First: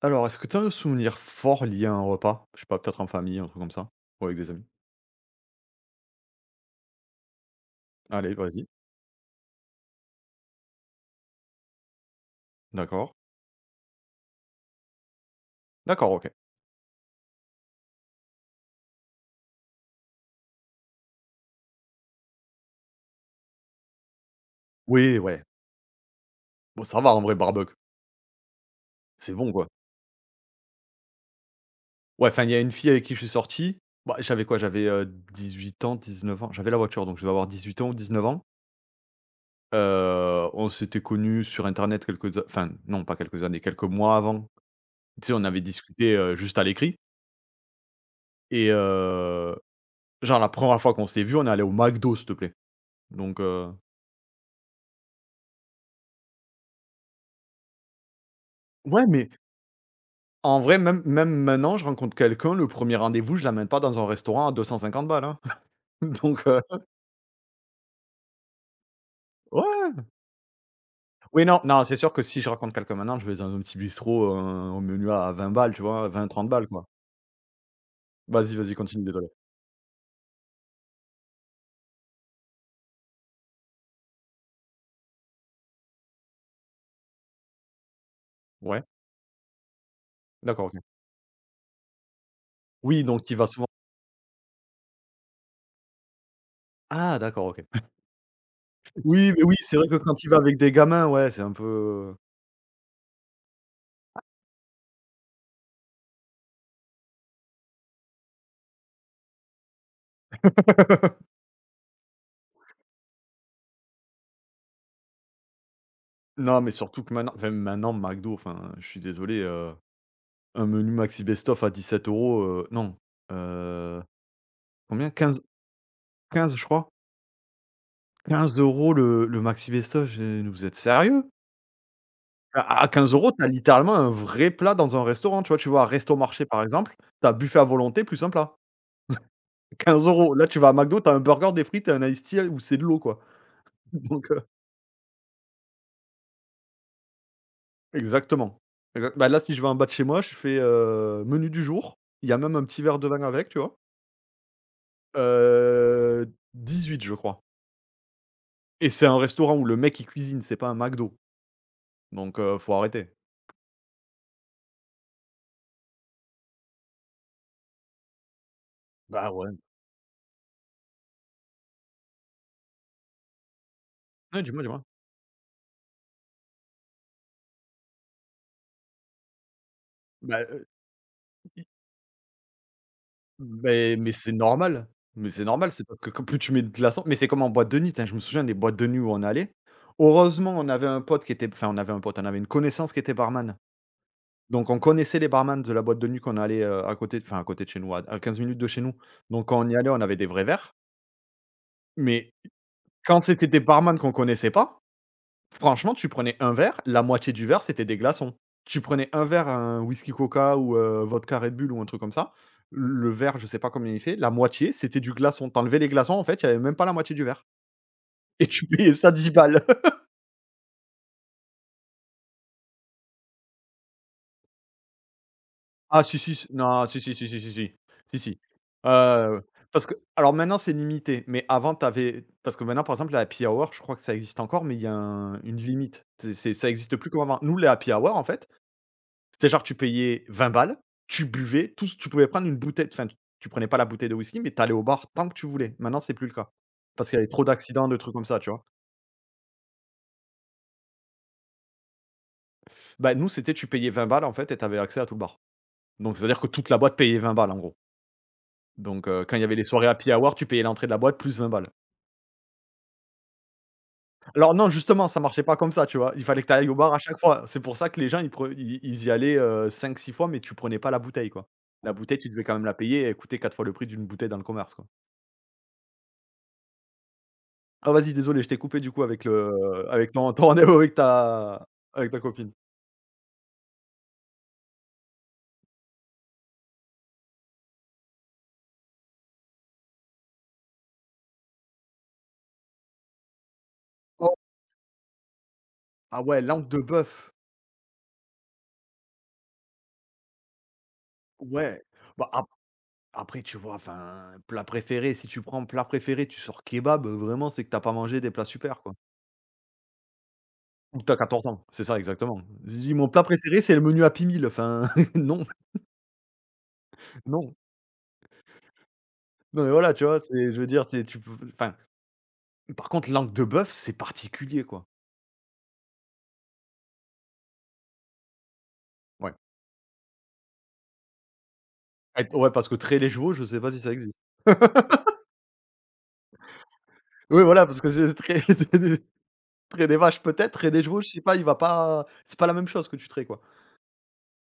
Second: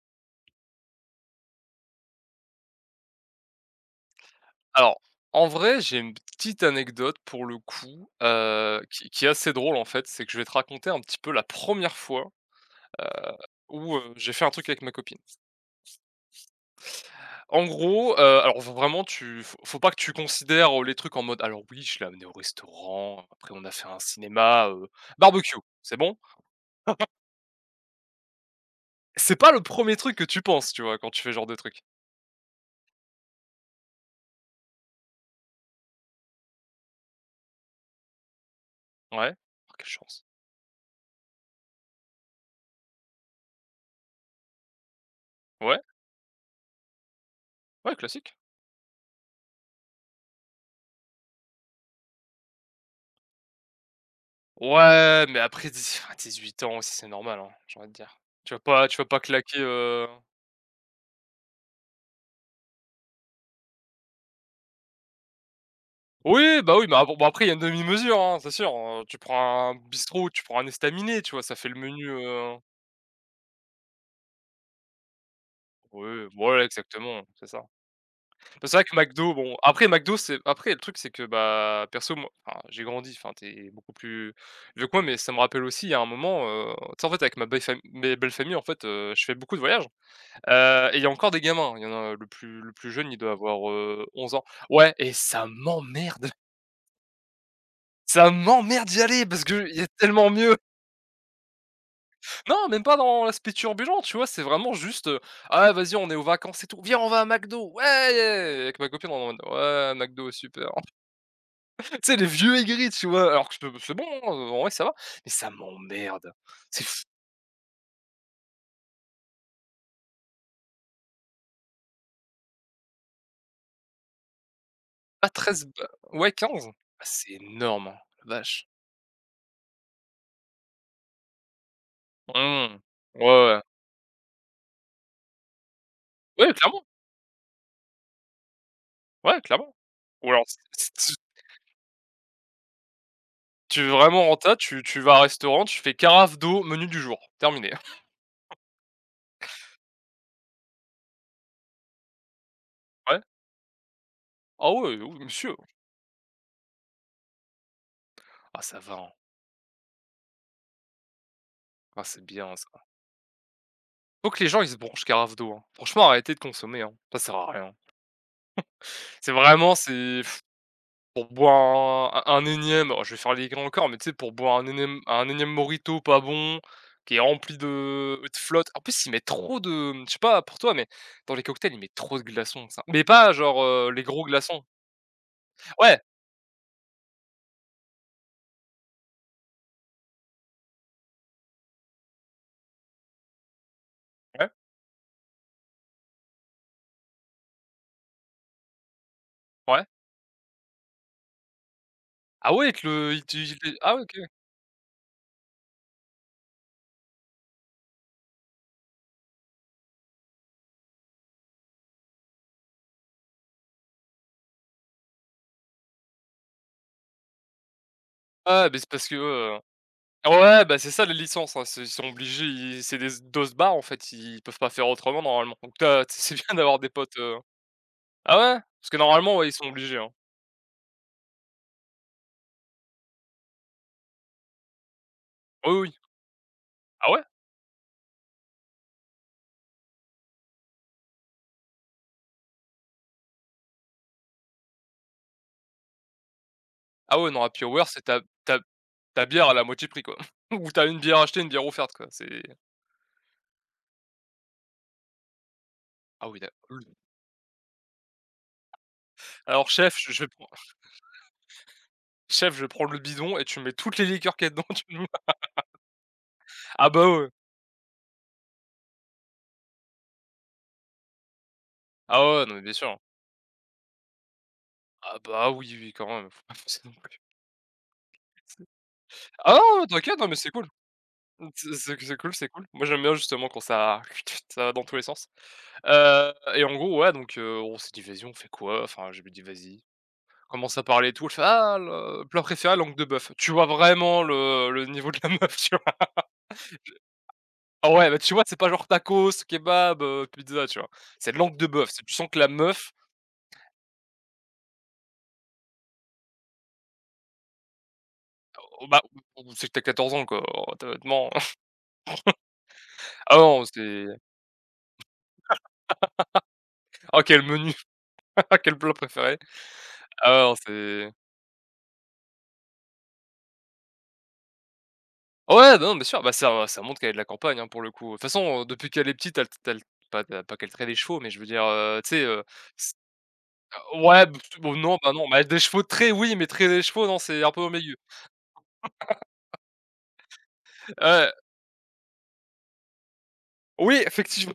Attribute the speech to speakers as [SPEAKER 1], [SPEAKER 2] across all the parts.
[SPEAKER 1] Alors, est-ce que tu as un souvenir fort lié à un repas? Je sais pas, peut-être en famille, un truc comme ça? Ou avec des amis?
[SPEAKER 2] Alors, en vrai, j'ai une petite anecdote pour le coup,
[SPEAKER 1] Allez, vas-y.
[SPEAKER 2] qui est assez drôle en fait. C'est que je vais te raconter un petit peu la première fois, heu,
[SPEAKER 1] D'accord.
[SPEAKER 2] où, j'ai fait un truc avec ma copine.
[SPEAKER 1] D'accord, OK.
[SPEAKER 2] En gros, alors v vraiment tu faut pas que tu considères, les trucs en mode: «Alors oui, je l'ai amenée au restaurant, après on a fait un cinéma,
[SPEAKER 1] Oui, ouais.
[SPEAKER 2] barbecue, c'est bon?»
[SPEAKER 1] Bon, ça va en vrai, barbecue. C'est
[SPEAKER 2] C'est pas
[SPEAKER 1] bon,
[SPEAKER 2] le
[SPEAKER 1] quoi.
[SPEAKER 2] premier truc que tu penses, tu vois, quand tu fais ce genre de truc.
[SPEAKER 1] Ouais, enfin, il y a une fille avec qui je suis sorti. Bah, j'avais quoi? J'avais, 18 ans, 19 ans. J'avais la voiture, donc je devais avoir 18 ans ou neuf ans.
[SPEAKER 2] Ouais. Oh quelle chance.
[SPEAKER 1] On s'était connus sur internet quelques a enfin, non, pas quelques années, quelques mois avant. Tu sais, on avait
[SPEAKER 2] Ouais,
[SPEAKER 1] discuté, juste à l'écrit
[SPEAKER 2] ouais classique.
[SPEAKER 1] et genre la première fois qu'on s'est vu, on est allé au McDo, s'il te plaît. Donc, heu
[SPEAKER 2] Ouais, mais après dix enfin 8 ans aussi, c'est normal, hein, j'ai envie de dire. Tu vas pas tu vas
[SPEAKER 1] ouais,
[SPEAKER 2] pas
[SPEAKER 1] mais
[SPEAKER 2] claquer,
[SPEAKER 1] en vrai, même maintenant, je rencontre quelqu'un, le premier rendez-vous, je l'amène pas dans un restaurant à 250 balles, hein. Donc, heu,
[SPEAKER 2] oui, bah, oui, mais ah, bon, bah, après il y a une demi-mesure, hein, c'est sûr, tu prends un
[SPEAKER 1] ouais,
[SPEAKER 2] bistrot, tu prends un estaminet, tu vois?
[SPEAKER 1] oui,
[SPEAKER 2] Ça
[SPEAKER 1] non,
[SPEAKER 2] fait le
[SPEAKER 1] non, c'est
[SPEAKER 2] menu,
[SPEAKER 1] sûr que si je rencontre quelqu'un maintenant, je vais dans un petit bistrot, au menu à 20 balles, tu vois?
[SPEAKER 2] oui,
[SPEAKER 1] vingt trente
[SPEAKER 2] voilà,
[SPEAKER 1] balles, quoi.
[SPEAKER 2] exactement, c'est ça.
[SPEAKER 1] Vas-y,
[SPEAKER 2] C'est
[SPEAKER 1] vas-y,
[SPEAKER 2] vrai que
[SPEAKER 1] continue, désolé.
[SPEAKER 2] McDo, bon, après McDo, c'est après le truc, c'est que, bah, perso, moi enfin, j'ai grandi, enfin, tu beaucoup plus vieux que moi, mais ça me rappelle aussi, il y a un moment, tu sais, en fait, avec ma belle famille, mes belles familles, en fait,
[SPEAKER 1] Ouais?
[SPEAKER 2] je fais beaucoup de voyages.
[SPEAKER 1] D'accord, OK.
[SPEAKER 2] Et il y a encore des gamins, il y en a le plus
[SPEAKER 1] Oui,
[SPEAKER 2] jeune, il
[SPEAKER 1] donc
[SPEAKER 2] doit
[SPEAKER 1] tu y vas souvent.
[SPEAKER 2] avoir, 11 ans. Ouais et ça m'emmerde,
[SPEAKER 1] Ah d'accord, OK.
[SPEAKER 2] ça m'emmerde d'y aller
[SPEAKER 1] Oui, mais
[SPEAKER 2] parce
[SPEAKER 1] oui,
[SPEAKER 2] que il
[SPEAKER 1] c'est
[SPEAKER 2] y a
[SPEAKER 1] vrai que quand il
[SPEAKER 2] tellement
[SPEAKER 1] va
[SPEAKER 2] mieux.
[SPEAKER 1] avec des gamins, ouais, c'est un peu.
[SPEAKER 2] Non, même pas dans l'aspect turbulent, tu vois? C'est vraiment juste, «Ah vas-y, on est aux vacances et tout, viens, on va à McDo, ouais!» Avec ma copine, on est en mode: «Ouais, McDo, super». Tu sais, les vieux aigris, tu vois? Alors que je c'est bon, hein, en vrai ça va, mais ça m'emmerde.
[SPEAKER 1] Non, mais
[SPEAKER 2] C'est
[SPEAKER 1] surtout
[SPEAKER 2] f
[SPEAKER 1] que maintenant, McDo, enfin, je suis désolé, un menu maxi best of à 17 €, non, heu, combien?
[SPEAKER 2] Pas
[SPEAKER 1] 15,
[SPEAKER 2] 13 ba ouais
[SPEAKER 1] 15, je
[SPEAKER 2] 15.
[SPEAKER 1] crois?
[SPEAKER 2] Ah c'est énorme, hein, la
[SPEAKER 1] Quinze
[SPEAKER 2] vache.
[SPEAKER 1] euros le maxi best-of? J'ai vous êtes sérieux?
[SPEAKER 2] Mmh.
[SPEAKER 1] À
[SPEAKER 2] Ouais,
[SPEAKER 1] 15 € tu
[SPEAKER 2] ouais.
[SPEAKER 1] littéralement un vrai plat dans un restaurant, tu vois? Tu vas à Resto Marché,
[SPEAKER 2] Ouais,
[SPEAKER 1] par
[SPEAKER 2] clairement,
[SPEAKER 1] exemple, t'as buffet à volonté plus un plat.
[SPEAKER 2] ouais, clairement.
[SPEAKER 1] quinze
[SPEAKER 2] Ou
[SPEAKER 1] euros
[SPEAKER 2] alors,
[SPEAKER 1] Là,
[SPEAKER 2] si
[SPEAKER 1] tu vas à McDo, t'as
[SPEAKER 2] si
[SPEAKER 1] un burger, des frites et un iced tea où c'est de l'eau, quoi.
[SPEAKER 2] tu veux vraiment
[SPEAKER 1] Donc heu
[SPEAKER 2] tu vas à un restaurant, tu fais carafe d'eau, menu du jour, terminé.
[SPEAKER 1] exactement. Exact bah, là, si je vais en bas de chez moi, je fais, menu du jour, il y a même un petit verre de
[SPEAKER 2] Ouais.
[SPEAKER 1] vin avec, tu vois?
[SPEAKER 2] Ah ouais, oui oui, monsieur.
[SPEAKER 1] 18, je crois,
[SPEAKER 2] Ah ça
[SPEAKER 1] et
[SPEAKER 2] va,
[SPEAKER 1] c'est
[SPEAKER 2] hein.
[SPEAKER 1] un restaurant où le mec, il cuisine, c'est pas un McDo,
[SPEAKER 2] Ah c'est
[SPEAKER 1] donc
[SPEAKER 2] bien
[SPEAKER 1] faut
[SPEAKER 2] ça.
[SPEAKER 1] arrêter.
[SPEAKER 2] Faut que les gens ils se branchent carafe d'eau, hein. Franchement arrêtez de consommer, hein, ça sert à rien.
[SPEAKER 1] Bah, ouais.
[SPEAKER 2] C'est pour boire un énième oh je vais faire les grands encore, mais tu sais pour
[SPEAKER 1] Ouais,
[SPEAKER 2] boire
[SPEAKER 1] dis-moi, dis-moi.
[SPEAKER 2] un énième mojito pas bon, qui est rempli de flotte. En plus ils mettent trop de, je sais pas
[SPEAKER 1] Bah,
[SPEAKER 2] pour
[SPEAKER 1] heu
[SPEAKER 2] toi, mais dans les cocktails, ils mettent trop de glaçons, ça. Mais pas genre,
[SPEAKER 1] Beh,
[SPEAKER 2] les gros glaçons.
[SPEAKER 1] mais c'est normal, c'est
[SPEAKER 2] Ouais,
[SPEAKER 1] parce que comme plus tu mets de glaçons, mais c'est comme en boîte de nuit, tain, je me souviens des boîtes de nuit où on allait. Heureusement, on avait un pote qui était enfin, on avait un pote, on avait une connaissance qui était barman.
[SPEAKER 2] ouais,
[SPEAKER 1] Donc on connaissait les barman de la boîte de nuit qu'on allait, à côté enfin à côté de chez nous, à 15 minutes de chez nous. Donc quand on y
[SPEAKER 2] ouais.
[SPEAKER 1] allait, on avait des vrais verres, mais
[SPEAKER 2] Ah ouais, ils te le
[SPEAKER 1] quand c'était
[SPEAKER 2] ils
[SPEAKER 1] des
[SPEAKER 2] te ah
[SPEAKER 1] barman
[SPEAKER 2] ouais,
[SPEAKER 1] qu'on
[SPEAKER 2] OK.
[SPEAKER 1] connaissait pas. Franchement, tu prenais un verre, la moitié du verre, c'était des glaçons. Tu prenais un verre, un whisky Coca ou vodka Red Bull ou un truc comme ça, le verre, je sais pas combien il fait, la moitié, c'était du glaçon. Tu les glaçons, en fait, il y avait même pas la moitié du verre. Et tu
[SPEAKER 2] Ouais, beh, c'est
[SPEAKER 1] payais
[SPEAKER 2] parce
[SPEAKER 1] ça
[SPEAKER 2] que,
[SPEAKER 1] 10 balles.
[SPEAKER 2] ouais, bah, c'est ça les licences, hein, c'est ils sont obligés, ils c'est des doses barres en fait, ils peuvent pas faire autrement normalement. Donc t'as
[SPEAKER 1] Ah si,
[SPEAKER 2] c'est
[SPEAKER 1] si, si,
[SPEAKER 2] bien d'avoir
[SPEAKER 1] non,
[SPEAKER 2] des
[SPEAKER 1] si, si,
[SPEAKER 2] potes,
[SPEAKER 1] si, si, si, si, si,
[SPEAKER 2] ah
[SPEAKER 1] si.
[SPEAKER 2] ouais? Parce que normalement,
[SPEAKER 1] Heu,
[SPEAKER 2] ouais, ils sont
[SPEAKER 1] parce que
[SPEAKER 2] obligés, hein.
[SPEAKER 1] alors maintenant, c'est limité, mais avant, t'avais parce que maintenant, par exemple, la happy hour, je crois que ça existe encore, mais il y a un une
[SPEAKER 2] Oui, oui.
[SPEAKER 1] limite. C'est ça existe
[SPEAKER 2] Ah
[SPEAKER 1] plus
[SPEAKER 2] ouais?
[SPEAKER 1] comme avant. Nous, les happy hour, en fait c'était genre tu payais 20 balles, tu buvais, tout ce tu pouvais prendre une bouteille enfin tu prenais pas la bouteille de whisky, mais t'allais au bar tant que tu voulais. Maintenant, c'est plus le cas. Parce qu'il y
[SPEAKER 2] Ah
[SPEAKER 1] avait
[SPEAKER 2] ouais, non,
[SPEAKER 1] trop
[SPEAKER 2] Happy Hour,
[SPEAKER 1] d'accidents, de
[SPEAKER 2] c'est
[SPEAKER 1] trucs comme ça, tu vois?
[SPEAKER 2] ta bière, à la moitié prix, quoi. Ou t'as une bière achetée, une bière offerte, quoi. C'est
[SPEAKER 1] Bah, nous, c'était tu payais 20 balles en fait et t'avais accès à tout le bar. Donc
[SPEAKER 2] Ah oui,
[SPEAKER 1] c'est-à-dire que
[SPEAKER 2] d'a
[SPEAKER 1] toute la boîte payait 20 balles en gros. Donc quand il y avait les
[SPEAKER 2] alors
[SPEAKER 1] soirées
[SPEAKER 2] chef,
[SPEAKER 1] happy hour, tu payais l'entrée de la boîte plus 20 balles.
[SPEAKER 2] je vais prendre le bidon et tu mets toutes les liqueurs qu'il y a
[SPEAKER 1] Alors
[SPEAKER 2] dedans,
[SPEAKER 1] non,
[SPEAKER 2] tu me.
[SPEAKER 1] justement, ça marchait pas comme ça, tu vois? Il fallait que t'ailles au
[SPEAKER 2] Ah
[SPEAKER 1] bar à
[SPEAKER 2] bah,
[SPEAKER 1] chaque
[SPEAKER 2] ouais.
[SPEAKER 1] fois. C'est pour ça que les gens, ils pre ils ils y allaient, cinq six fois, mais tu prenais pas la bouteille, quoi. La bouteille,
[SPEAKER 2] Ah
[SPEAKER 1] tu devais
[SPEAKER 2] ouais, non,
[SPEAKER 1] quand
[SPEAKER 2] mais
[SPEAKER 1] même
[SPEAKER 2] bien
[SPEAKER 1] la
[SPEAKER 2] sûr.
[SPEAKER 1] payer et elle coûtait 4 fois le prix d'une bouteille dans le commerce, quoi.
[SPEAKER 2] Ah bah, oui, oui, quand même, faut pas forcer non plus.
[SPEAKER 1] Ah vas-y, désolé, je t'ai coupé du coup avec
[SPEAKER 2] Ah non,
[SPEAKER 1] le avec
[SPEAKER 2] t'inquiète, non,
[SPEAKER 1] ton
[SPEAKER 2] mais c'est cool.
[SPEAKER 1] rendez-vous
[SPEAKER 2] Mmh, C'est
[SPEAKER 1] avec ta
[SPEAKER 2] cool, c'est
[SPEAKER 1] copine.
[SPEAKER 2] cool. Moi, j'aime bien justement quand ça ça va dans tous les sens. Et en gros, ouais, donc on s'est dit: «Vas-y, on fait quoi?» Enfin, je lui dis: «Vas-y». Commence à parler et tout, elle fait: «Ah, le plat préféré, langue de bœuf». Tu vois vraiment
[SPEAKER 1] Oh,
[SPEAKER 2] le niveau de la meuf, tu vois?
[SPEAKER 1] ah ouais, langue de bœuf.
[SPEAKER 2] Ah ouais, bah, tu vois, c'est pas genre tacos, kebab, pizza, tu vois? C'est de langue de
[SPEAKER 1] Ouais.
[SPEAKER 2] bœuf, c'est tu sens
[SPEAKER 1] Bah,
[SPEAKER 2] que
[SPEAKER 1] ap
[SPEAKER 2] la meuf,
[SPEAKER 1] après, tu vois, enfin, plat préféré, si tu prends plat préféré, tu sors kebab, vraiment, c'est que t'as pas mangé des plats super,
[SPEAKER 2] oh,
[SPEAKER 1] quoi.
[SPEAKER 2] bah, oh, c'est que t'as as 14 ans, quoi,
[SPEAKER 1] Ou que
[SPEAKER 2] honnêtement.
[SPEAKER 1] tu as ans, c'est ça exactement. Je dis: «Mon plat
[SPEAKER 2] Ah
[SPEAKER 1] préféré,
[SPEAKER 2] non,
[SPEAKER 1] c'est le menu
[SPEAKER 2] c'est
[SPEAKER 1] Happy Meal», enfin non,
[SPEAKER 2] ah Quel
[SPEAKER 1] non.
[SPEAKER 2] menu, quel plat préféré.
[SPEAKER 1] Non, mais voilà, tu vois?
[SPEAKER 2] Ah
[SPEAKER 1] C'est
[SPEAKER 2] non,
[SPEAKER 1] je veux dire,
[SPEAKER 2] c'est
[SPEAKER 1] tu peux enfin, par contre, langue de bœuf, c'est particulier, quoi.
[SPEAKER 2] Ouais, bah non, bien sûr, bah, ça montre qu'elle est de la campagne, hein, pour le coup. De toute façon, depuis qu'elle est
[SPEAKER 1] Ouais.
[SPEAKER 2] petite, elle elle pas pas qu'elle traite des chevaux, mais je veux dire, tu sais,
[SPEAKER 1] Et ouais, parce que
[SPEAKER 2] c
[SPEAKER 1] traits les chevaux, je sais pas si ça existe.
[SPEAKER 2] ouais, b bon, non, bah, non, bah, des chevaux de trait, oui, mais traîner des chevaux, non, c'est
[SPEAKER 1] Oui,
[SPEAKER 2] un peu
[SPEAKER 1] voilà, parce que
[SPEAKER 2] embellu.
[SPEAKER 1] c'est très. Traire des vaches peut-être, traire des chevaux, je sais
[SPEAKER 2] Heu,
[SPEAKER 1] pas, il va pas c'est pas la même chose que tu traites, quoi.
[SPEAKER 2] oui, effectivement,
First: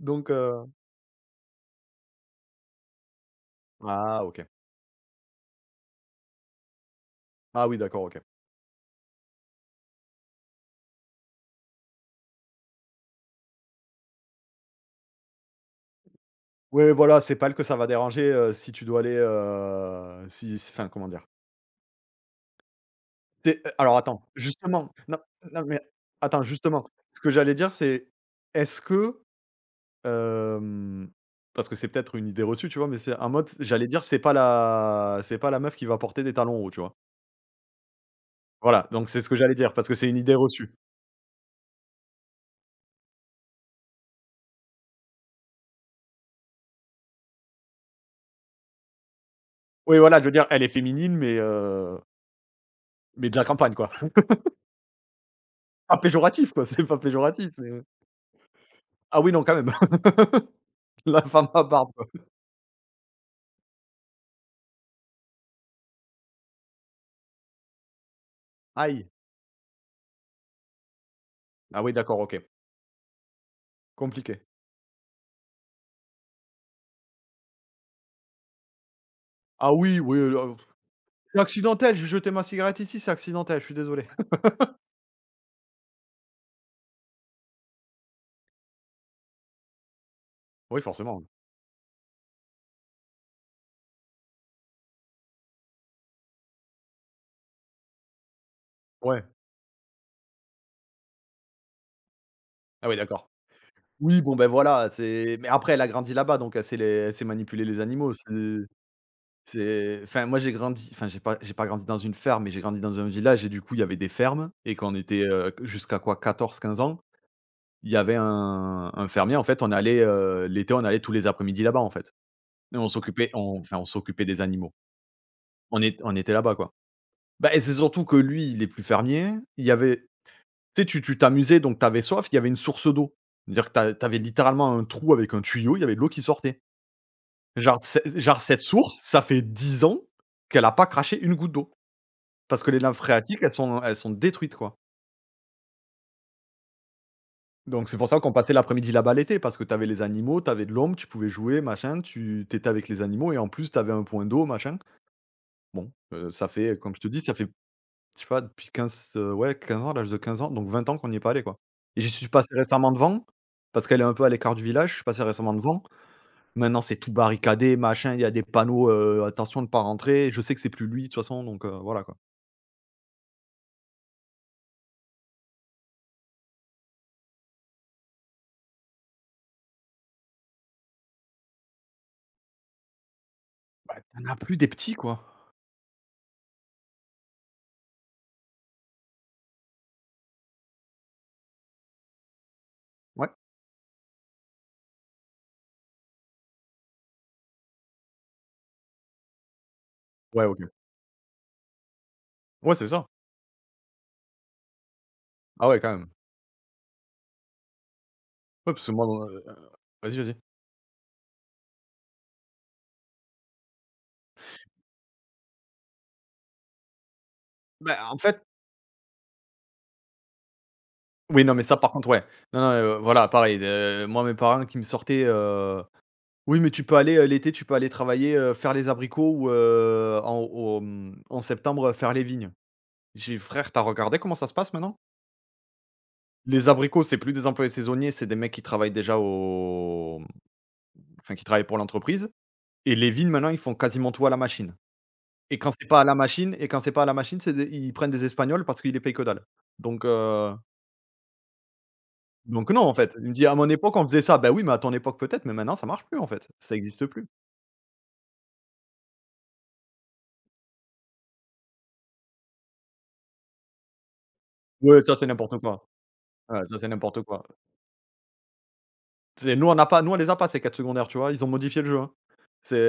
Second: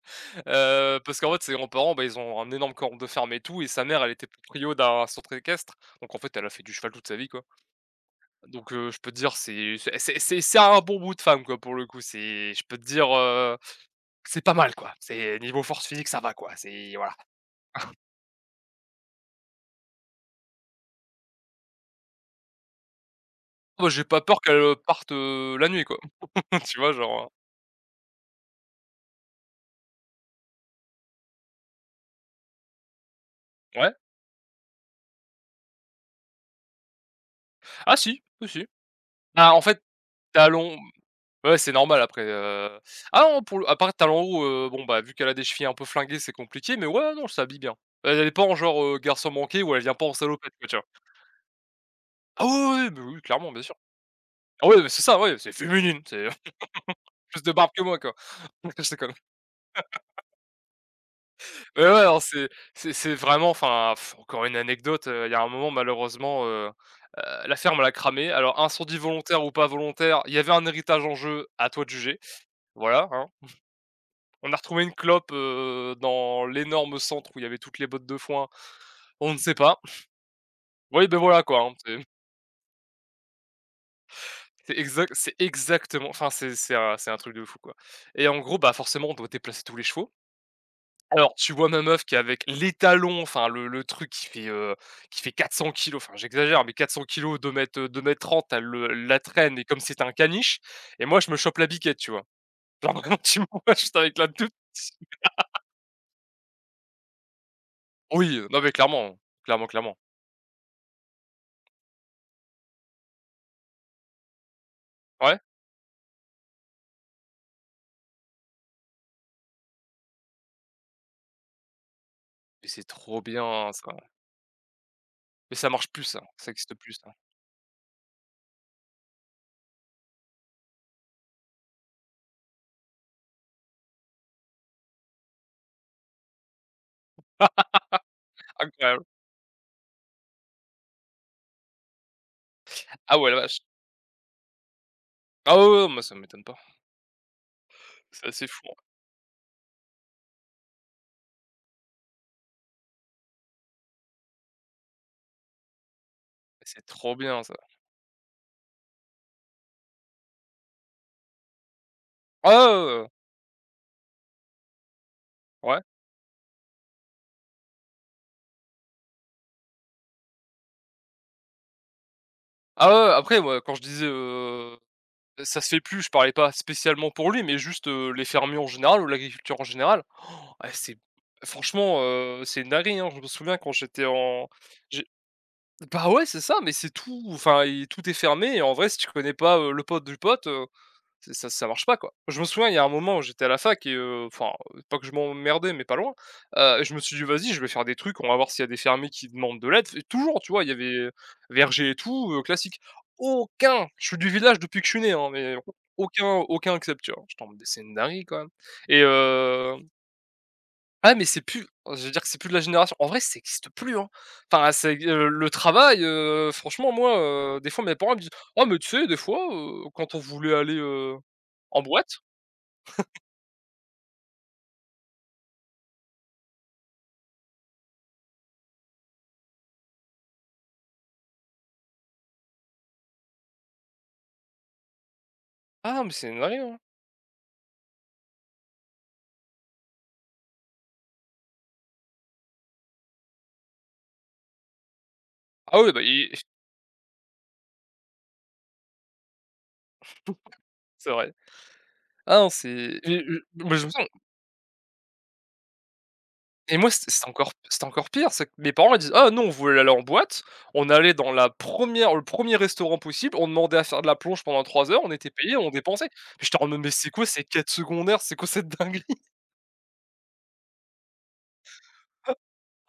[SPEAKER 1] Donc heu
[SPEAKER 2] parce qu'en fait, ses grands-parents, bah, ils ont un énorme corps de ferme et tout et sa mère, elle
[SPEAKER 1] ah
[SPEAKER 2] était
[SPEAKER 1] OK.
[SPEAKER 2] proprio d'un centre équestre, donc en fait, elle a fait du cheval toute sa vie, quoi,
[SPEAKER 1] Ah oui, d'accord, OK.
[SPEAKER 2] donc je peux te dire, c'est un bon bout de femme, quoi, pour le coup. C'est je peux te dire, c'est pas mal, quoi. C'est niveau force physique, ça va, quoi.
[SPEAKER 1] Ouais,
[SPEAKER 2] C'est voilà.
[SPEAKER 1] voilà, c'est pas elle que ça va déranger, si tu dois aller, si s enfin, comment dire? Tu es
[SPEAKER 2] Moi,
[SPEAKER 1] alors
[SPEAKER 2] j'ai pas
[SPEAKER 1] attends,
[SPEAKER 2] peur qu'elle,
[SPEAKER 1] justement,
[SPEAKER 2] parte,
[SPEAKER 1] non, non,
[SPEAKER 2] la
[SPEAKER 1] mais
[SPEAKER 2] nuit, quoi.
[SPEAKER 1] attends,
[SPEAKER 2] Tu
[SPEAKER 1] justement,
[SPEAKER 2] vois?
[SPEAKER 1] ce
[SPEAKER 2] Genre,
[SPEAKER 1] que j'allais dire, c'est est-ce que, hem, parce que c'est peut-être une idée reçue, tu vois? Mais c'est en mode, j'allais
[SPEAKER 2] ouais.
[SPEAKER 1] dire, c'est pas la meuf qui va porter des talons hauts, tu vois?
[SPEAKER 2] Ah si, si, si.
[SPEAKER 1] Voilà, donc c'est ce que
[SPEAKER 2] Bah,
[SPEAKER 1] j'allais
[SPEAKER 2] en
[SPEAKER 1] dire,
[SPEAKER 2] fait,
[SPEAKER 1] parce que c'est une idée reçue.
[SPEAKER 2] talons ouais, c'est normal après, ah non, pour le à part talons hauts, bon, bah, vu qu'elle a des chevilles un peu flinguées, c'est compliqué, mais ouais, non, elle s'habille bien. Elle est pas en genre, garçon manqué ou elle vient
[SPEAKER 1] Oui,
[SPEAKER 2] pas en
[SPEAKER 1] voilà, je veux dire,
[SPEAKER 2] salopette,
[SPEAKER 1] elle
[SPEAKER 2] quoi,
[SPEAKER 1] est
[SPEAKER 2] tu vois?
[SPEAKER 1] féminine, mais
[SPEAKER 2] Ah oui, oui, oui, bah, oui,
[SPEAKER 1] mais de la
[SPEAKER 2] clairement, bien sûr.
[SPEAKER 1] campagne, quoi.
[SPEAKER 2] Ah ouais, mais c'est ça, ouais, c'est
[SPEAKER 1] Pas
[SPEAKER 2] féminine, c'est
[SPEAKER 1] péjoratif, quoi, c'est pas
[SPEAKER 2] plus
[SPEAKER 1] péjoratif,
[SPEAKER 2] de barbe
[SPEAKER 1] mais
[SPEAKER 2] que
[SPEAKER 1] heu
[SPEAKER 2] moi, quoi. Je déconne.
[SPEAKER 1] ah oui, non, quand même, la femme à
[SPEAKER 2] Ouais,
[SPEAKER 1] barbe,
[SPEAKER 2] ouais,
[SPEAKER 1] quoi.
[SPEAKER 2] alors c'est vraiment enfin, pff, encore une anecdote, il y a un moment malheureusement, la ferme l'a a cramé. Alors incendie
[SPEAKER 1] Aïe!
[SPEAKER 2] volontaire ou pas volontaire, il y avait un héritage en jeu, à
[SPEAKER 1] Ah
[SPEAKER 2] toi de
[SPEAKER 1] oui,
[SPEAKER 2] juger,
[SPEAKER 1] d'accord, OK.
[SPEAKER 2] voilà, hein.
[SPEAKER 1] Compliqué.
[SPEAKER 2] On a retrouvé une clope, dans l'énorme centre où il y avait toutes les bottes de foin, on ne sait
[SPEAKER 1] Ah
[SPEAKER 2] pas.
[SPEAKER 1] oui, oui,
[SPEAKER 2] Oui, ben
[SPEAKER 1] c'est
[SPEAKER 2] voilà quoi, hein,
[SPEAKER 1] accidentel, j'ai jeté ma cigarette ici, c'est accidentel, je suis désolé.
[SPEAKER 2] c'est exactement enfin c'est un truc de fou, quoi. Et en gros, bah, forcément on doit déplacer tous les chevaux.
[SPEAKER 1] Oui, forcément,
[SPEAKER 2] Alors, tu vois ma meuf qui est avec les talons, enfin le truc qui fait 400 kilos, enfin j'exagère, mais 400 kilos 2 m, 2 m 30, elle la
[SPEAKER 1] ouais.
[SPEAKER 2] traîne et comme c'est un caniche et moi je me chope la biquette, tu vois?
[SPEAKER 1] Ah
[SPEAKER 2] Genre
[SPEAKER 1] oui,
[SPEAKER 2] vraiment
[SPEAKER 1] d'accord.
[SPEAKER 2] tu me vois juste avec
[SPEAKER 1] Oui,
[SPEAKER 2] la
[SPEAKER 1] bon, ben,
[SPEAKER 2] toute.
[SPEAKER 1] voilà, c'est mais après elle a grandi là-bas, donc elle sait manipuler les animaux,
[SPEAKER 2] Oui,
[SPEAKER 1] c'est
[SPEAKER 2] non mais clairement, clairement, clairement.
[SPEAKER 1] c'est enfin, moi, j'ai grandi enfin, j'ai pas grandi dans une ferme, mais j'ai grandi dans un village et du coup, il y avait des fermes et quand on était,
[SPEAKER 2] Ouais?
[SPEAKER 1] jusqu'à quoi, 14 15 ans. Il y avait un fermier, en fait, on allait, l'été, on allait tous les après-midi là-bas, en fait,
[SPEAKER 2] Mais
[SPEAKER 1] et
[SPEAKER 2] c'est
[SPEAKER 1] on
[SPEAKER 2] trop
[SPEAKER 1] s'occupait on
[SPEAKER 2] bien
[SPEAKER 1] enfin, on
[SPEAKER 2] ça.
[SPEAKER 1] s'occupait des animaux.
[SPEAKER 2] Mais ça marche plus
[SPEAKER 1] On
[SPEAKER 2] ça,
[SPEAKER 1] était
[SPEAKER 2] ça
[SPEAKER 1] là-bas, quoi.
[SPEAKER 2] existe plus ça.
[SPEAKER 1] Bah et c'est surtout que lui, il est plus fermier, il y avait tu sais, tu t'amusais, donc t'avais soif, il y avait une source d'eau. C'est-à-dire que tu a littéralement un trou avec un tuyau, il y avait de l'eau qui sortait. Genre cette source,
[SPEAKER 2] Incroyable.
[SPEAKER 1] ça fait 10 ans qu'elle a pas craché une goutte d'eau parce que les nappes
[SPEAKER 2] Ah ouais
[SPEAKER 1] phréatiques,
[SPEAKER 2] la vache.
[SPEAKER 1] elles sont détruites, quoi.
[SPEAKER 2] Ah ouais, ouais, moi ça m'étonne pas.
[SPEAKER 1] Donc c'est pour ça
[SPEAKER 2] C'est
[SPEAKER 1] qu'on
[SPEAKER 2] assez
[SPEAKER 1] passait
[SPEAKER 2] fou, hein.
[SPEAKER 1] l'après-midi là-bas l'été, parce que tu avais les animaux, tu avais de l'ombre, tu pouvais jouer, machin, tu t'étais avec les animaux et en plus tu avais un point d'eau, machin. Bon, ça fait,
[SPEAKER 2] C'est
[SPEAKER 1] comme je te
[SPEAKER 2] trop
[SPEAKER 1] dis, ça
[SPEAKER 2] bien
[SPEAKER 1] fait,
[SPEAKER 2] ça.
[SPEAKER 1] je sais pas, depuis 15 ouais, 15 ans, l'âge de 15 ans, donc 20 ans qu'on n'y est pas allé, quoi. Et j'y suis passé
[SPEAKER 2] Ah ouais,
[SPEAKER 1] récemment
[SPEAKER 2] ouais, ouais.
[SPEAKER 1] devant, parce qu'elle est un peu à l'écart du village, je suis passé récemment
[SPEAKER 2] Ouais.
[SPEAKER 1] devant. Maintenant, c'est tout barricadé, machin, il y a des panneaux, attention de ne pas rentrer. Je sais que c'est plus lui de toute façon, donc voilà, quoi.
[SPEAKER 2] Ah ouais, ouais, après, ouais, quand je disais, ça se fait plus, je parlais pas spécialement pour lui, mais juste, les fermiers en général ou l'agriculture en général. Ah c'est Franchement, c'est une dinguerie, hein. Je me souviens quand
[SPEAKER 1] Ouais.
[SPEAKER 2] j'étais
[SPEAKER 1] Tu as
[SPEAKER 2] en
[SPEAKER 1] plus des petits,
[SPEAKER 2] j'ai
[SPEAKER 1] quoi.
[SPEAKER 2] bah ouais, c'est ça, mais c'est tout, enfin, il tout est fermé et en vrai, si tu connais pas, le pote du pote, c'est ça ça marche pas, quoi. Je me souviens, il y a un moment, où
[SPEAKER 1] Ouais.
[SPEAKER 2] j'étais à la fac et enfin, pas que je m'emmerdais, mais pas loin, je me suis dit: «Vas-y, je vais faire des trucs, on va voir s'il y a des fermiers qui demandent de l'aide» et toujours,
[SPEAKER 1] Ouais,
[SPEAKER 2] tu
[SPEAKER 1] OK.
[SPEAKER 2] vois, il y avait, verger et tout,
[SPEAKER 1] Ouais,
[SPEAKER 2] classique.
[SPEAKER 1] c'est ça.
[SPEAKER 2] Aucun! Je suis du village depuis que je suis né, hein, mais
[SPEAKER 1] Ah ouais, quand même.
[SPEAKER 2] aucun accepte, tu vois? J'étais en mode: «Mais c'est une dinguerie, quand même»
[SPEAKER 1] Ouais, parce que
[SPEAKER 2] et
[SPEAKER 1] moi, vas-y, vas-y.
[SPEAKER 2] mais c'est plus je veux dire que c'est plus de la génération en vrai, ça existe plus, hein. Enfin, ça ex le travail, franchement, moi, des fois, mes
[SPEAKER 1] Bah,
[SPEAKER 2] parents
[SPEAKER 1] en
[SPEAKER 2] me disent:
[SPEAKER 1] fait
[SPEAKER 2] «Ah, mais tu sais, des fois, quand on voulait aller,
[SPEAKER 1] oui, non, mais ça,
[SPEAKER 2] en
[SPEAKER 1] par contre,
[SPEAKER 2] boîte».
[SPEAKER 1] ouais. Non, non, voilà, pareil, moi, mes parents qui me sortaient, «Oui, mais tu peux aller, l'été, tu peux aller travailler, faire les abricots ou en au mmh, en septembre, faire les vignes». J'ai dit: «Frère, t'as regardé comment ça se passe maintenant?»
[SPEAKER 2] Ah non, mais c'est une dinguerie,
[SPEAKER 1] Les
[SPEAKER 2] hein.
[SPEAKER 1] abricots, c'est plus des employés saisonniers, c'est des mecs qui travaillent déjà au, enfin, qui travaillent pour l'entreprise et les vignes, maintenant, ils font quasiment tout à la machine et
[SPEAKER 2] Ah oui, bah i
[SPEAKER 1] quand c'est pas à la machine, c'est des ils prennent des Espagnols parce qu'ils les payent que dalle, donc heu.
[SPEAKER 2] c'est vrai. Ah non,
[SPEAKER 1] Donc non, en
[SPEAKER 2] c'est
[SPEAKER 1] fait.
[SPEAKER 2] Et
[SPEAKER 1] Il me dit: «À mon
[SPEAKER 2] moi je me
[SPEAKER 1] époque, on
[SPEAKER 2] souviens.
[SPEAKER 1] faisait ça». Ben oui, mais à ton époque peut-être, mais maintenant ça marche plus en fait. Ça
[SPEAKER 2] Et moi
[SPEAKER 1] existe plus.
[SPEAKER 2] c'était encore pire, c'est que mes parents ils disent: «Ah non on voulait aller en boîte, on allait dans la première le premier restaurant possible, on demandait à faire de la plonge pendant 3 heures,
[SPEAKER 1] Ouais,
[SPEAKER 2] on
[SPEAKER 1] ça c'est
[SPEAKER 2] était payé.
[SPEAKER 1] n'importe
[SPEAKER 2] On
[SPEAKER 1] quoi.
[SPEAKER 2] dépensait». Mais j'étais
[SPEAKER 1] Ouais,
[SPEAKER 2] en
[SPEAKER 1] ça
[SPEAKER 2] mode:
[SPEAKER 1] c'est
[SPEAKER 2] «Mais c'est
[SPEAKER 1] n'importe
[SPEAKER 2] quoi ces
[SPEAKER 1] quoi.
[SPEAKER 2] quêtes secondaires? C'est quoi cette dinguerie?»
[SPEAKER 1] C'est nous, on n'a pas on les a pas ces quêtes secondaires, tu vois? Ils ont modifié le jeu, hein.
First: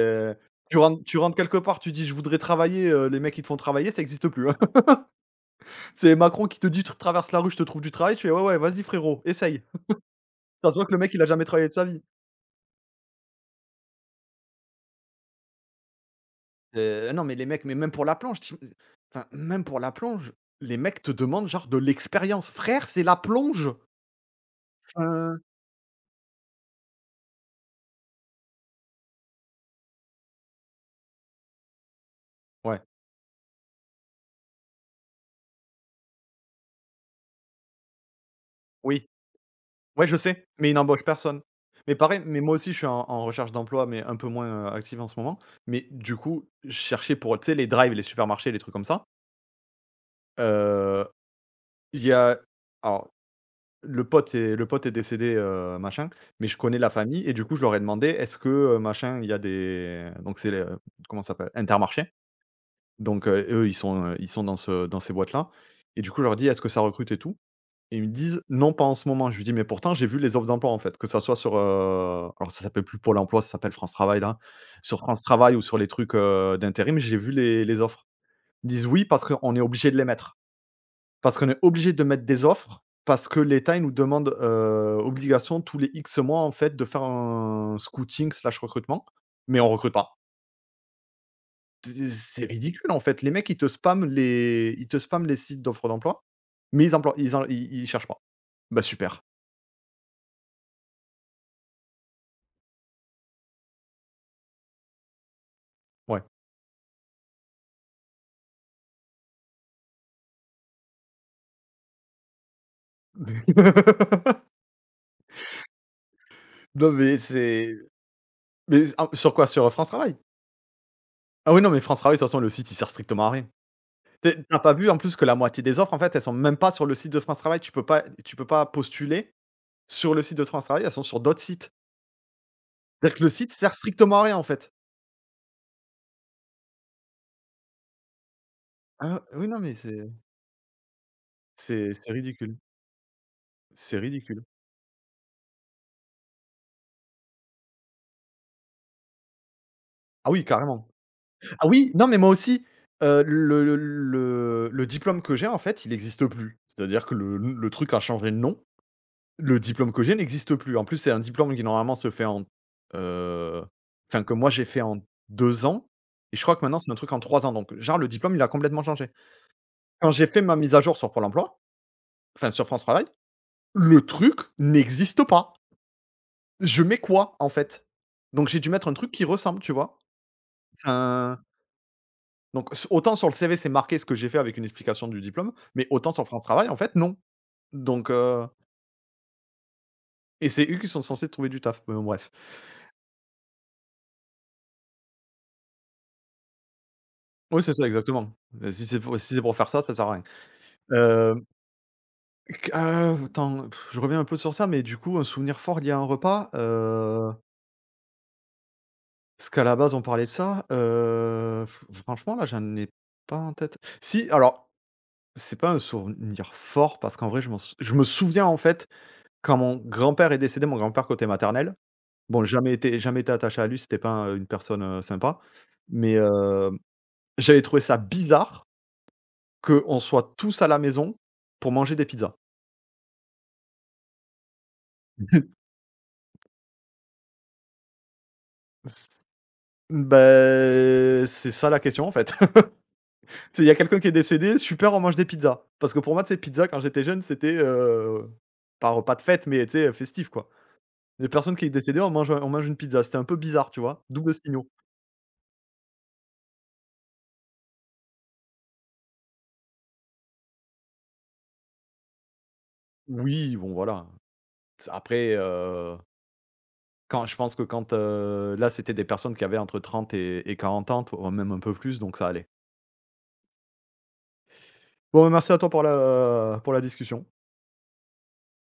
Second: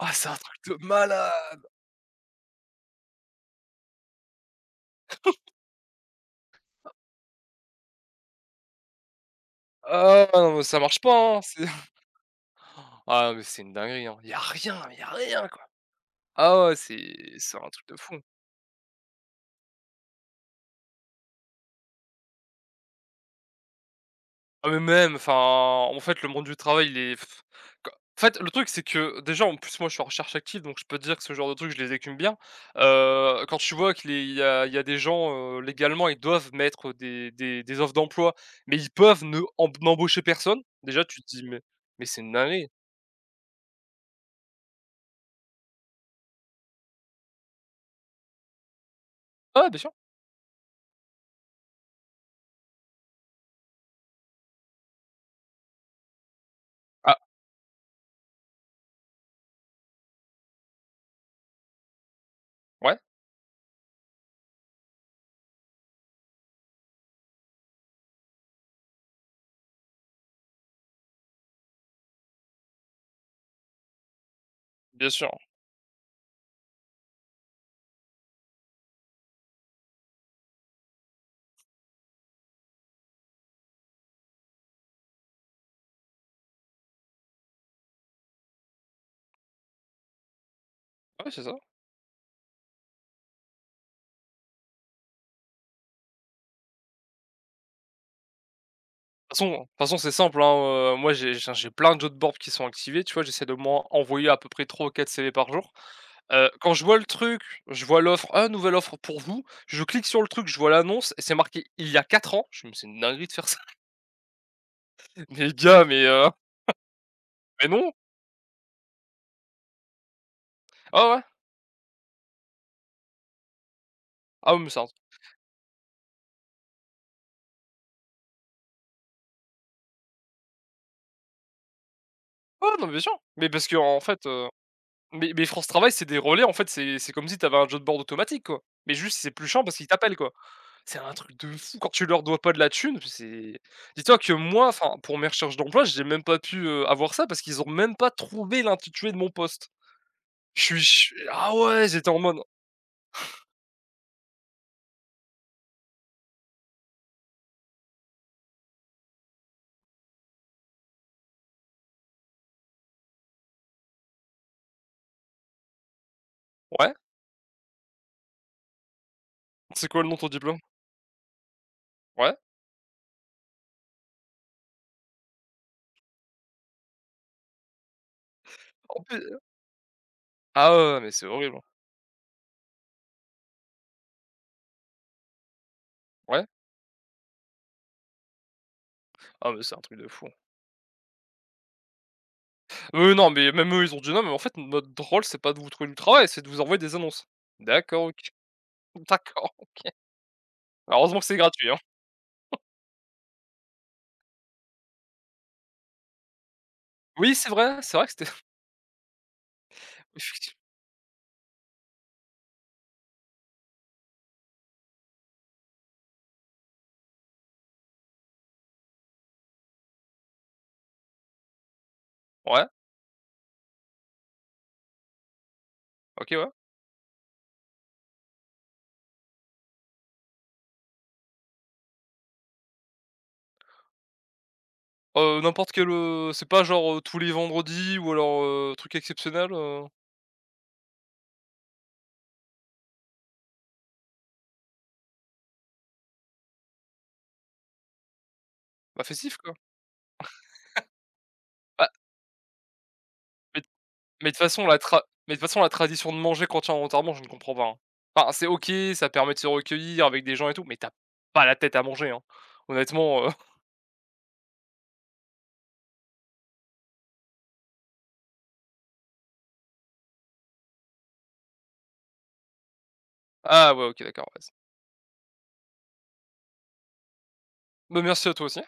[SPEAKER 2] Ah c'est un
[SPEAKER 1] tu
[SPEAKER 2] truc de
[SPEAKER 1] rentres tu rentres quelque
[SPEAKER 2] malade!
[SPEAKER 1] part, tu dis: «Je voudrais travailler», les mecs ils te font travailler, ça existe plus, hein. C'est Macron qui te dit: «Tu traverses la rue, je te trouve du travail». Tu fais: «Ouais, ouais, vas-y frérot, essaye».
[SPEAKER 2] Ah non, mais
[SPEAKER 1] Ça se
[SPEAKER 2] ça
[SPEAKER 1] voit que le
[SPEAKER 2] marche
[SPEAKER 1] mec il a
[SPEAKER 2] pas, hein,
[SPEAKER 1] jamais
[SPEAKER 2] c'est
[SPEAKER 1] travaillé de sa vie.
[SPEAKER 2] ah mais c'est une dinguerie, hein. Y a rien, y a rien, quoi. Ah ouais, c'est
[SPEAKER 1] Non, mais les
[SPEAKER 2] c'est
[SPEAKER 1] mecs,
[SPEAKER 2] un
[SPEAKER 1] mais
[SPEAKER 2] truc
[SPEAKER 1] même
[SPEAKER 2] de
[SPEAKER 1] pour la
[SPEAKER 2] fou.
[SPEAKER 1] plonge, même pour la plonge, les mecs te demandent genre de l'expérience. Frère, c'est la plonge!
[SPEAKER 2] Ah mais même, enfin,
[SPEAKER 1] Enfin,
[SPEAKER 2] en fait, le monde du travail, il est pff, qu en fait, le truc, c'est que déjà, en plus, moi, je suis en recherche active, donc je peux te dire que ce genre de trucs, je les écume bien.
[SPEAKER 1] ouais.
[SPEAKER 2] Quand tu vois qu'il y a il y a des gens, légalement, ils doivent mettre des offres d'emploi, mais ils
[SPEAKER 1] Oui.
[SPEAKER 2] peuvent ne emb
[SPEAKER 1] Ouais, je
[SPEAKER 2] n'embaucher
[SPEAKER 1] sais,
[SPEAKER 2] personne.
[SPEAKER 1] mais ils
[SPEAKER 2] Déjà,
[SPEAKER 1] n'embauchent
[SPEAKER 2] tu te
[SPEAKER 1] personne.
[SPEAKER 2] dis: «Mais
[SPEAKER 1] Mais
[SPEAKER 2] c'est
[SPEAKER 1] pareil,
[SPEAKER 2] une
[SPEAKER 1] mais moi
[SPEAKER 2] dinguerie».
[SPEAKER 1] aussi, je suis en recherche d'emploi, mais un peu moins, active en ce moment. Mais du coup, je cherchais pour, tu sais, les drives, les supermarchés, les trucs comme ça.
[SPEAKER 2] Ah, bien sûr.
[SPEAKER 1] Heu, il y a alors Le pote est décédé, machin, mais je connais la
[SPEAKER 2] Ah,
[SPEAKER 1] famille et du coup, je leur ai demandé: «Est-ce que, machin, il y a des». Donc c'est le Comment ça s'appelle? Intermarché.
[SPEAKER 2] ouais,
[SPEAKER 1] Donc, eux, ils sont dans ces boîtes-là, et du coup, je leur dis: «Est-ce que ça recrute et tout?» Et ils me disent: «Non, pas en ce moment». Je lui dis: «Mais pourtant, j'ai vu les offres d'emploi, en fait», que ça soit sur, ça s'appelle plus Pôle emploi, ça s'appelle France Travail, là. Sur
[SPEAKER 2] bien
[SPEAKER 1] France
[SPEAKER 2] sûr.
[SPEAKER 1] Travail ou sur les trucs, d'intérim, j'ai vu les offres. Ils disent: «Oui, parce qu'on est obligé de les mettre. Parce qu'on est obligé de mettre des offres, parce que l'État, il nous demande, obligation tous les X mois, en fait, de faire un scouting/recrutement, mais on recrute pas».
[SPEAKER 2] Ouais, c'est ça.
[SPEAKER 1] C'est ridicule, en fait. Les mecs, ils te spamment les sites d'offres d'emploi, mais ils emploient ils en ils ils cherchent pas. Bah, super,
[SPEAKER 2] De toute façon, c'est simple, hein, moi, j'ai plein de job boards qui sont activés, tu vois? J'essaie de moins envoyer à peu près 3 ou 4 CV par jour.
[SPEAKER 1] ouais.
[SPEAKER 2] Quand je vois le truc, je vois l'offre: «Ah, nouvelle offre pour vous». Je clique sur le truc, je vois l'annonce et c'est marqué: «Il y a 4 ans». Je me dis: «C'est une dinguerie de faire ça». Mais gars,
[SPEAKER 1] Non, mais
[SPEAKER 2] mais
[SPEAKER 1] c'est
[SPEAKER 2] non.
[SPEAKER 1] mais ah, sur quoi? Sur, France Travail?
[SPEAKER 2] Ah ouais.
[SPEAKER 1] Ah oui, non, mais France Travail, de toute façon, le site, il sert strictement à rien. Tu sais,
[SPEAKER 2] Ah ouais. mais
[SPEAKER 1] pas
[SPEAKER 2] c'est un
[SPEAKER 1] vu, en
[SPEAKER 2] truc
[SPEAKER 1] plus, que la moitié des offres, en fait, elles sont même pas sur le site de France Travail. Tu peux pas postuler sur le site de France Travail, elles sont sur d'autres sites.
[SPEAKER 2] Ouais, non, mais bien sûr.
[SPEAKER 1] C'est-à-dire que le
[SPEAKER 2] Mais
[SPEAKER 1] site
[SPEAKER 2] parce
[SPEAKER 1] sert
[SPEAKER 2] que en
[SPEAKER 1] strictement à
[SPEAKER 2] fait,
[SPEAKER 1] rien, en fait.
[SPEAKER 2] mais France Travail, c'est des relais, en fait, c'est comme si t'avais un job board automatique, quoi. Mais juste,
[SPEAKER 1] Ah
[SPEAKER 2] c'est plus
[SPEAKER 1] oui, non,
[SPEAKER 2] chiant
[SPEAKER 1] mais
[SPEAKER 2] parce qu'ils
[SPEAKER 1] c'est
[SPEAKER 2] t'appellent, quoi. C'est un truc de fou quand
[SPEAKER 1] c'est
[SPEAKER 2] tu
[SPEAKER 1] c'est
[SPEAKER 2] leur dois pas
[SPEAKER 1] ridicule.
[SPEAKER 2] de la thune, c'est
[SPEAKER 1] C'est
[SPEAKER 2] dis-toi que
[SPEAKER 1] ridicule.
[SPEAKER 2] moi, enfin, pour mes recherches d'emploi, j'ai même pas pu, avoir ça parce qu'ils ont même pas trouvé l'intitulé de mon poste.
[SPEAKER 1] Ah oui,
[SPEAKER 2] Je suis
[SPEAKER 1] carrément.
[SPEAKER 2] ch Ah
[SPEAKER 1] Ah
[SPEAKER 2] ouais,
[SPEAKER 1] oui, non,
[SPEAKER 2] j'étais
[SPEAKER 1] mais
[SPEAKER 2] en
[SPEAKER 1] moi
[SPEAKER 2] mode.
[SPEAKER 1] aussi, le diplôme que j'ai, en fait, il existe plus. C'est-à-dire que le truc a changé de nom. Le diplôme que j'ai n'existe plus. En plus, c'est un diplôme qui normalement se fait en, heu, que moi j'ai fait en 2 ans, et je crois que maintenant c'est
[SPEAKER 2] Ouais?
[SPEAKER 1] un truc en 3 ans, donc genre le diplôme il a complètement changé.
[SPEAKER 2] C'est quoi le
[SPEAKER 1] Quand
[SPEAKER 2] nom de
[SPEAKER 1] j'ai
[SPEAKER 2] ton
[SPEAKER 1] fait ma
[SPEAKER 2] diplôme?
[SPEAKER 1] mise à jour sur Pôle emploi,
[SPEAKER 2] Ouais?
[SPEAKER 1] enfin sur France Travail, le truc n'existe pas. Je mets quoi en fait? Donc j'ai dû mettre un
[SPEAKER 2] En
[SPEAKER 1] truc qui
[SPEAKER 2] plus
[SPEAKER 1] ressemble, tu vois?
[SPEAKER 2] Ah ouais, ouais, mais c'est
[SPEAKER 1] Enfin,
[SPEAKER 2] horrible, hein.
[SPEAKER 1] donc s autant sur le CV c'est marqué ce que j'ai fait avec une explication du diplôme, mais autant sur France
[SPEAKER 2] Ouais?
[SPEAKER 1] Travail en fait non. Donc heu
[SPEAKER 2] Ah mais c'est un truc de fou, hein.
[SPEAKER 1] et c'est eux qui sont censés trouver du taf. Mais bon bref.
[SPEAKER 2] Eux, non, mais même eux, ils ont dit: «Non, mais en fait, notre rôle, c'est pas de vous trouver du travail, c'est de vous envoyer des annonces».
[SPEAKER 1] Oui, c'est ça,
[SPEAKER 2] D'accord, OK.
[SPEAKER 1] exactement. Si c'est pour si c'est
[SPEAKER 2] D'accord.
[SPEAKER 1] pour faire ça, ça sert à rien.
[SPEAKER 2] Heureusement que c'est
[SPEAKER 1] Hem,
[SPEAKER 2] gratuit, hein.
[SPEAKER 1] Attends, je reviens un peu sur ça, mais du coup, un souvenir fort lié à un repas,
[SPEAKER 2] Oui, c'est vrai que c'était
[SPEAKER 1] parce qu'à la base, on parlait de
[SPEAKER 2] effecti
[SPEAKER 1] ça, f franchement, là, j'en ai pas en tête. Si, alors, c'est pas un souvenir fort parce qu'en vrai, je me souviens, en fait, quand mon grand-père est décédé, mon grand-père côté maternel. Bon,
[SPEAKER 2] ouais,
[SPEAKER 1] jamais été attaché à lui, c'était pas un une personne, sympa, mais
[SPEAKER 2] OK, ouais.
[SPEAKER 1] j'avais trouvé ça bizarre qu'on soit tous à la maison pour manger des pizzas.
[SPEAKER 2] N'importe quel, c'est pas genre, tous les vendredis ou alors, truc exceptionnel,
[SPEAKER 1] Ben c'est ça la question en fait. C'est il y a quelqu'un qui est décédé, super, on mange des pizzas. Parce que pour moi, tu sais, pizza quand j'étais jeune, c'était, pas
[SPEAKER 2] bah,
[SPEAKER 1] repas de
[SPEAKER 2] festif,
[SPEAKER 1] fête,
[SPEAKER 2] quoi.
[SPEAKER 1] mais tu sais, festif quoi. Les personnes qui est
[SPEAKER 2] Bah,
[SPEAKER 1] décédée, on mange une pizza, c'était un peu bizarre, tu vois? Double signaux.
[SPEAKER 2] De toute façon la tradition de manger continentalement, je ne comprends pas, hein. Enfin, c'est OK, ça permet de se recueillir avec des gens et tout, mais t'as pas la tête à manger, hein. Honnêtement,
[SPEAKER 1] Oui, bon voilà. Après, quand je pense que quand, là, c'était des personnes qui avaient entre 30 et 40 ans, t même un peu plus, donc ça allait.
[SPEAKER 2] ah ouais, OK, d'accord, vas
[SPEAKER 1] Bon, merci à toi pour la discussion.
[SPEAKER 2] bah, merci à toi aussi.